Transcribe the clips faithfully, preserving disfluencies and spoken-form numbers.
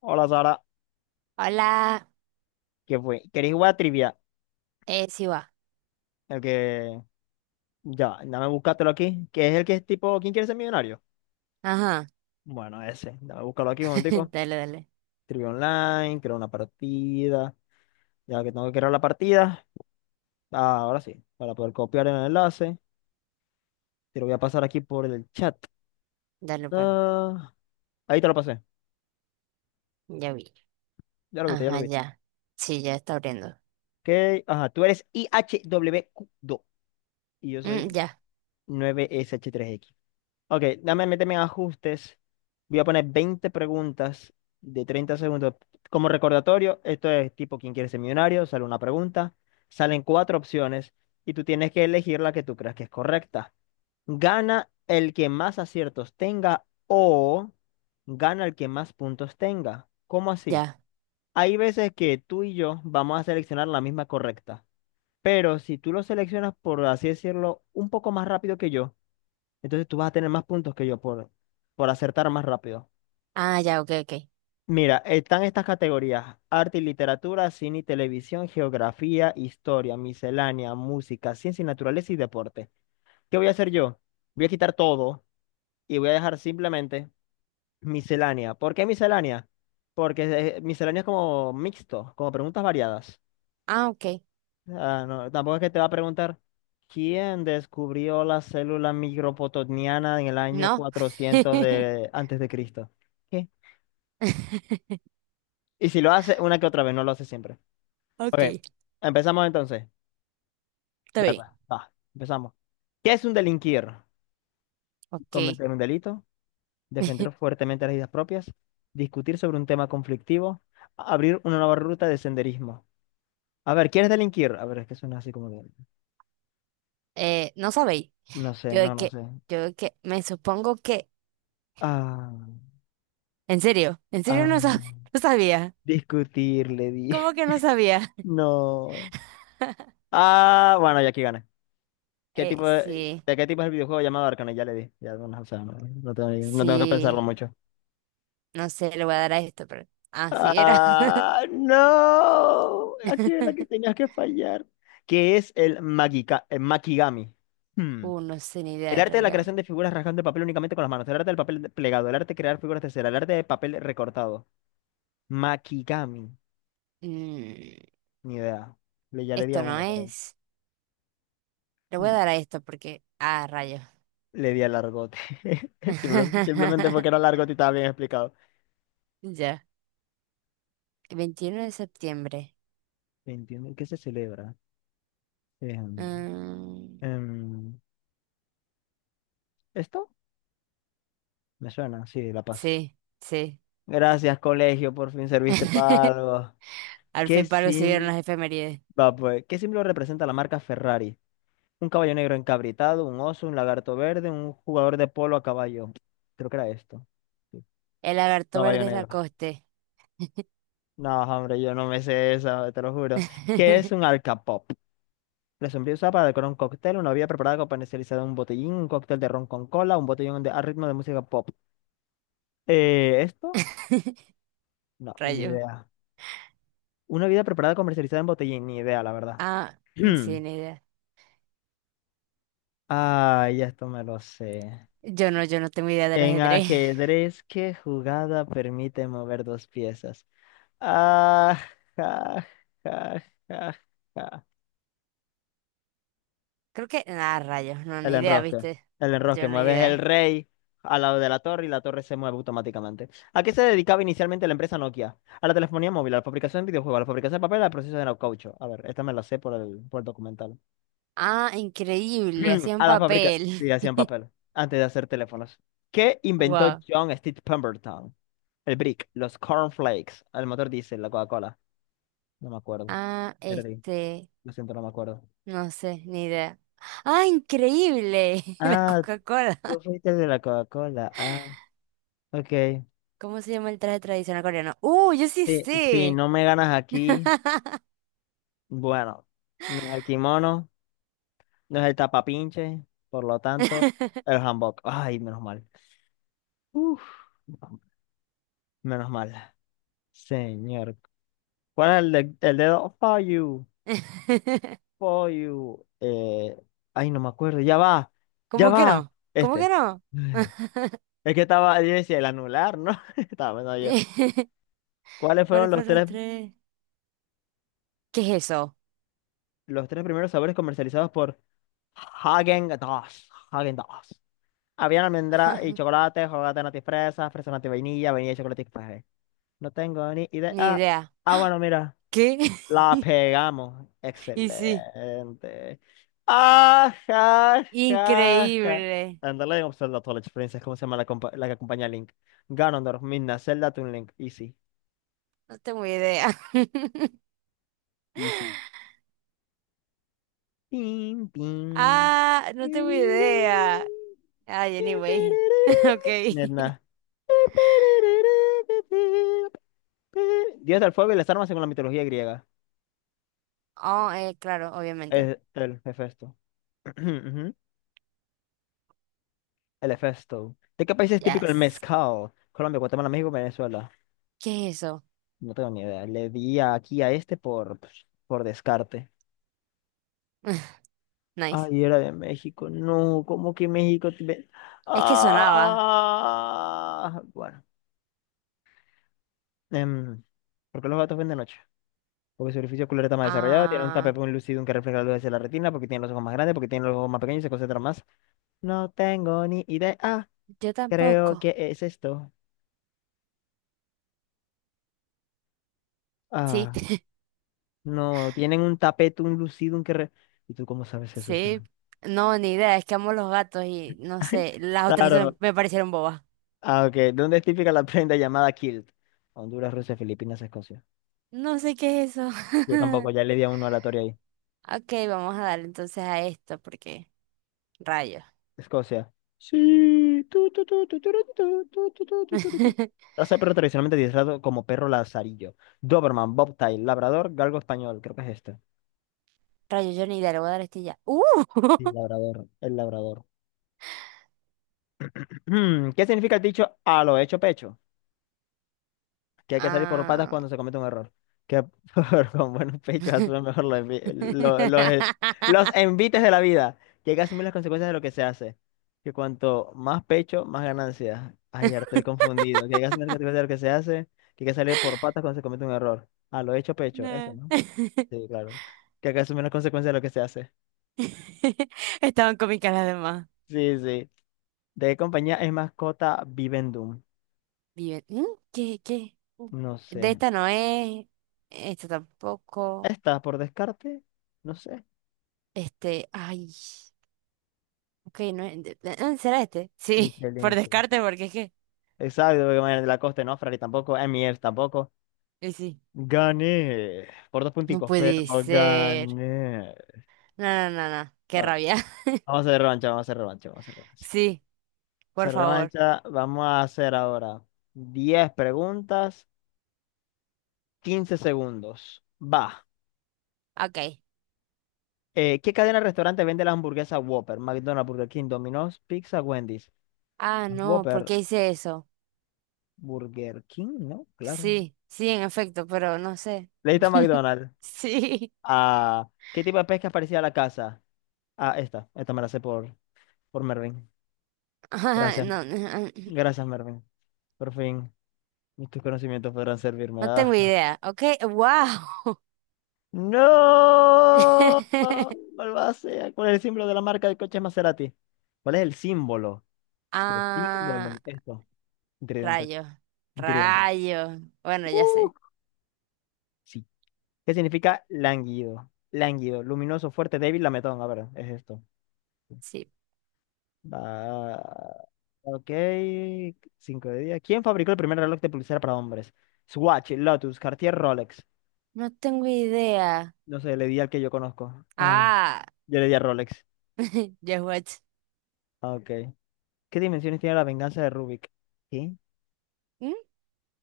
Hola, Sara, Hola, ¿qué fue? ¿Queréis jugar a trivia? eh, sí va. El que. Ya, dame, búscatelo aquí. ¿Qué es el que es tipo "¿Quién quiere ser millonario?"? Ajá, Bueno, ese. Dame, búscalo aquí un momentico. dale, dale, Trivia online, crear una partida. Ya que tengo que crear la partida. Ah, ahora sí. Para poder copiar el enlace. Te lo voy a pasar aquí por el chat. dale pues, Ah, ahí te lo pasé. ya vi. Ya lo viste, ya lo Ajá, viste. ya. Sí, ya está abriendo. Ok. Ajá, tú eres i h ihwq dos y yo Mm, soy ya, nueve S H tres X. Ok, dame, méteme en ajustes. Voy a poner veinte preguntas de treinta segundos. Como recordatorio, esto es tipo "¿Quién quiere ser millonario?". Sale una pregunta, salen cuatro opciones y tú tienes que elegir la que tú creas que es correcta. Gana el que más aciertos tenga o gana el que más puntos tenga. ¿Cómo así? ya. Hay veces que tú y yo vamos a seleccionar la misma correcta, pero si tú lo seleccionas, por así decirlo, un poco más rápido que yo, entonces tú vas a tener más puntos que yo por, por acertar más rápido. Ah, ya, ok, ok. Mira, están estas categorías: arte y literatura, cine y televisión, geografía, historia, miscelánea, música, ciencia y naturaleza y deporte. ¿Qué voy a hacer yo? Voy a quitar todo y voy a dejar simplemente miscelánea. ¿Por qué miscelánea? Porque eh, miscelánea es como mixto, como preguntas variadas. Ah, ok. Ah, no, tampoco es que te va a preguntar quién descubrió la célula micropotoniana en el año No. cuatrocientos de, antes de Cristo. ¿Qué? Y si lo hace una que otra vez, no lo hace siempre. Ok, Ok, empezamos entonces. está Dale, bien. pues, va, empezamos. ¿Qué es un delinquir? Ok. Cometer un delito, defender fuertemente las ideas propias, discutir sobre un tema conflictivo, abrir una nueva ruta de senderismo. A ver, ¿quieres delinquir? A ver, es que suena así como que... Eh, no sabéis. No sé, Yo de no, no que, sé. Yo de que, me supongo que. Ah, ¿En serio? ¿En serio no sab- ah. no sabía? Discutir, le di. ¿Cómo que no sabía? No. Ah, bueno, ya aquí gana. ¿Qué Eh, tipo de, Sí, de qué tipo es el videojuego llamado Arcane? Ya le di. Ya, no, o sea, no, no tengo, ni- no tengo que pensarlo sí. mucho. No sé, le voy a dar a esto, pero. Ah, sí, era. Ah, no. Aquí era que tenías que fallar. ¿Qué es el, magika- el Makigami? Hmm. Uh, no sé ni idea El en arte de la realidad. creación de figuras rasgando el papel únicamente con las manos. El arte del papel plegado. El arte de crear figuras de cera. El arte de papel recortado. Makigami. Mm, Ni idea. Le, ya le di a Esto no uno, pero. es. Le voy Hmm. a dar a esto porque. Ah, rayos. Le di al largote. Simple- Simplemente porque era largote y estaba bien explicado. Ya. Veintiuno de septiembre. ¿Entienden qué se celebra? Em, Mm, em, ¿esto? Me suena, sí, La Paz. sí, sí. Gracias, colegio, por fin serviste para algo. Al ¿Qué fin palo se dieron sim- las efemérides. Va, pues, ¿qué símbolo representa la marca Ferrari? Un caballo negro encabritado, un oso, un lagarto verde, un jugador de polo a caballo. Creo que era esto. Sí, El lagarto caballo verde es la negro. coste. No, hombre, yo no me sé esa, te lo juro. ¿Qué es un alcapop? La sombrilla usada para decorar un cóctel, una bebida preparada con comercializada en un botellín, un cóctel de ron con cola, un botellín de, a ritmo de música pop. Eh, ¿esto? No, ni Rayo. idea. Una bebida preparada comercializada en botellín, ni idea, la verdad. Ah, mm, sí, ni idea. Ah, ya esto me lo sé. Yo no, yo no tengo idea del En ajedrez. ajedrez, ¿qué jugada permite mover dos piezas? Ah, ja, ja, ja, ja. Creo que. Ah, rayos. No, El ni idea, enrosque. ¿viste? El enrosque. Yo no Mueves el idea. rey al lado de la torre y la torre se mueve automáticamente. ¿A qué se dedicaba inicialmente la empresa Nokia? A la telefonía móvil, a la fabricación de videojuegos, a la fabricación de papel, al proceso de caucho. A ver, esta me la sé por el, por el documental. Ah, increíble, hacían A la fábrica. papel. Sí, hacían papel antes de hacer teléfonos. ¿Qué inventó Wow. John Steve Pemberton? El brick, los cornflakes, el motor diésel, la Coca-Cola. No me acuerdo. Ah, Perdí. este, Lo siento, no me acuerdo. no sé, ni idea. ¡Ah, increíble! La Ah, Coca-Cola. tú fuiste el de la Coca-Cola. Ah, ok. ¿Cómo se llama el traje tradicional coreano? ¡Uh, yo sí Sí, si sé! no me ganas aquí. Bueno, no es el kimono, no es el tapapinche, por lo tanto, el hanbok. Ay, menos mal. Uf, menos mal. Señor. ¿Cuál es el, de- el dedo? For you, for you. Eh, ay, no me acuerdo. Ya va, ya ¿Cómo que va. no? ¿Cómo que Este. no? Mm. Es que estaba, yo decía, el anular, ¿no? Estaba pensando yo. ¿Cuáles fueron ¿Cuáles los fueron los tres, tres? ¿Qué es eso? los tres primeros sabores comercializados por Häagen-Dazs? Häagen-Dazs. Habían almendra y chocolate, chocolate natis fresa, fresa natis vainilla, vainilla y chocolate café. No tengo ni idea. Ni Ah, idea. ah, bueno, mira, ¿Qué? la pegamos. Y sí, Excelente. Ah, ja, ja, ja. increíble. Andale, en Zelda Twilight Princess, ¿cómo se llama la, compa- la que acompaña a Link? Ganondorf, Midna, Zelda, Toon Link. Easy, No tengo idea. easy. Pim, pim. Ah, no tengo idea. Pirirín, Ay, pim, anyway. pirirín. Ok. Midna. Dios del fuego y las armas según la mitología griega. Oh, eh, claro, obviamente. El, el Hefesto. Ujú, el Hefesto. ¿De qué país es típico el Yes. mezcal? Colombia, Guatemala, México, Venezuela. ¿Qué es eso? No tengo ni idea. Le di aquí a este por, pues, por descarte. Nice. Ay, era de México. No, ¿cómo que México? Tiene... Es que sonaba. Ah, bueno. Em, ¿por qué los gatos ven de noche? Porque su orificio ocular está más desarrollado, tiene un Ah, tapetón lucidum que refleja la luz hacia la retina, porque tiene los ojos más grandes, porque tiene los ojos más pequeños y se concentra más. No tengo ni idea. yo Creo tampoco. que es esto. Sí, Ah, no, tienen un tapete, un lucido, un que... re-. ¿Y tú cómo sabes eso, sí. Sam? No, ni idea. Es que amo los gatos y no sé. Las otras se- Claro. me parecieron bobas. Ah, ok. ¿Dónde es típica la prenda llamada kilt? Honduras, Rusia, Filipinas, Escocia. No sé qué es eso. Yo tampoco, ya le di a uno aleatorio ahí. Ok, vamos a darle entonces a esto porque rayos. Escocia. Sí. Tu, tu, tu, tu, tu, tu, tu, tu, tu, tu, tu, tu, tu. Raza de perro tradicionalmente adiestrado como perro lazarillo. Doberman, Bobtail, Labrador, Galgo español. Creo que es este. Rayos, yo ni idea. Le voy a dar este y ya. ¡Uh! Sí, Labrador. El Labrador. ¿Qué significa el dicho "a lo hecho, pecho"? Que hay que salir por patas Ah. cuando se comete un error. Que por- con buenos pechos asume mejor los, envi- lo- los, eh, los envites de la vida. Que hay que asumir las consecuencias de lo que se hace. Que cuanto más pecho, más ganancias. Ay, ya estoy confundido. Que hay que asumir las consecuencias de lo que se hace. Que hay que salir por patas cuando se comete un error. Ah, lo hecho, pecho. Esto, No. ¿no? Sí, claro. Que hay que asumir las consecuencias de lo que se hace. Estaban cómicas las demás. Sí, sí. ¿De qué compañía es mascota Vivendum? Vive- ¿Mm? ¿Qué, qué? Uh, No sé. De esta no es, esta tampoco, Esta, por descarte, no sé. este, ay, ok, no es, de- de- ah, ¿será este? Sí, Michelin. por Sí. descarte, porque es que, Exacto, porque Manuel Lacoste no, Ferrari tampoco, Emier tampoco. y sí, Gané por dos no punticos, pero puede ser, gané. no, no, no, no, qué Bueno, rabia, vamos a hacer revancha, vamos a hacer revancha, vamos a hacer revancha. sí, por Se favor, revancha, vamos a hacer ahora diez preguntas, quince segundos. Va. ok, Eh, ¿qué cadena de restaurante vende las hamburguesas Whopper? McDonald's, Burger King, Domino's, Pizza, Wendy's. ah, no, ¿por Whopper, qué hice eso? Burger King, ¿no? Claro. Sí, sí, en efecto, pero no sé, Le a McDonald's. sí, Ah, ¿qué tipo de pesca parecía a la casa? Ah, esta, esta me la sé por, por Mervin. ah, Gracias, no, no, ah, gracias, Mervin. Por fin, mis tus conocimientos podrán servirme. no tengo Ah. idea, ok, wow. ¡No! Malvasea, con el símbolo de la marca de coches Maserati. ¿Cuál es el símbolo? El Ah, símbolo, esto. Tridente, rayos, tridente. rayos. Bueno, ya Uh, sé. sí. ¿Qué significa lánguido? Lánguido, luminoso, fuerte, débil, lametón. A ver, es esto. Sí. Va, ok, cinco de día. ¿Quién fabricó el primer reloj de pulsera para hombres? Swatch, Lotus, Cartier, Rolex. No tengo idea. No sé, le di al que yo conozco. Ay, Ah, yo le di a Rolex. ya watch. Ah, ok. ¿Qué dimensiones tiene la venganza de Rubik? ¿Qué? ¿Mm?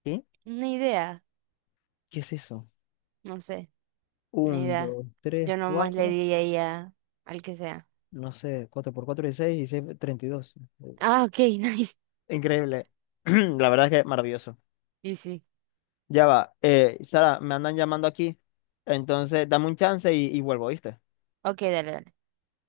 ¿Qué? Ni idea. ¿Qué es eso? No sé, ni Uno, idea. dos, tres, Yo nomás le cuatro. di ahí a- al que sea. No sé, cuatro por cuatro, dieciséis, dieciséis, treinta y dos. Ah, ok, nice. Increíble. La verdad es que maravilloso. Y sí. Ya va. Eh, Sara, me andan llamando aquí. Entonces, dame un chance y, y vuelvo, ¿viste? Ok, dale, dale.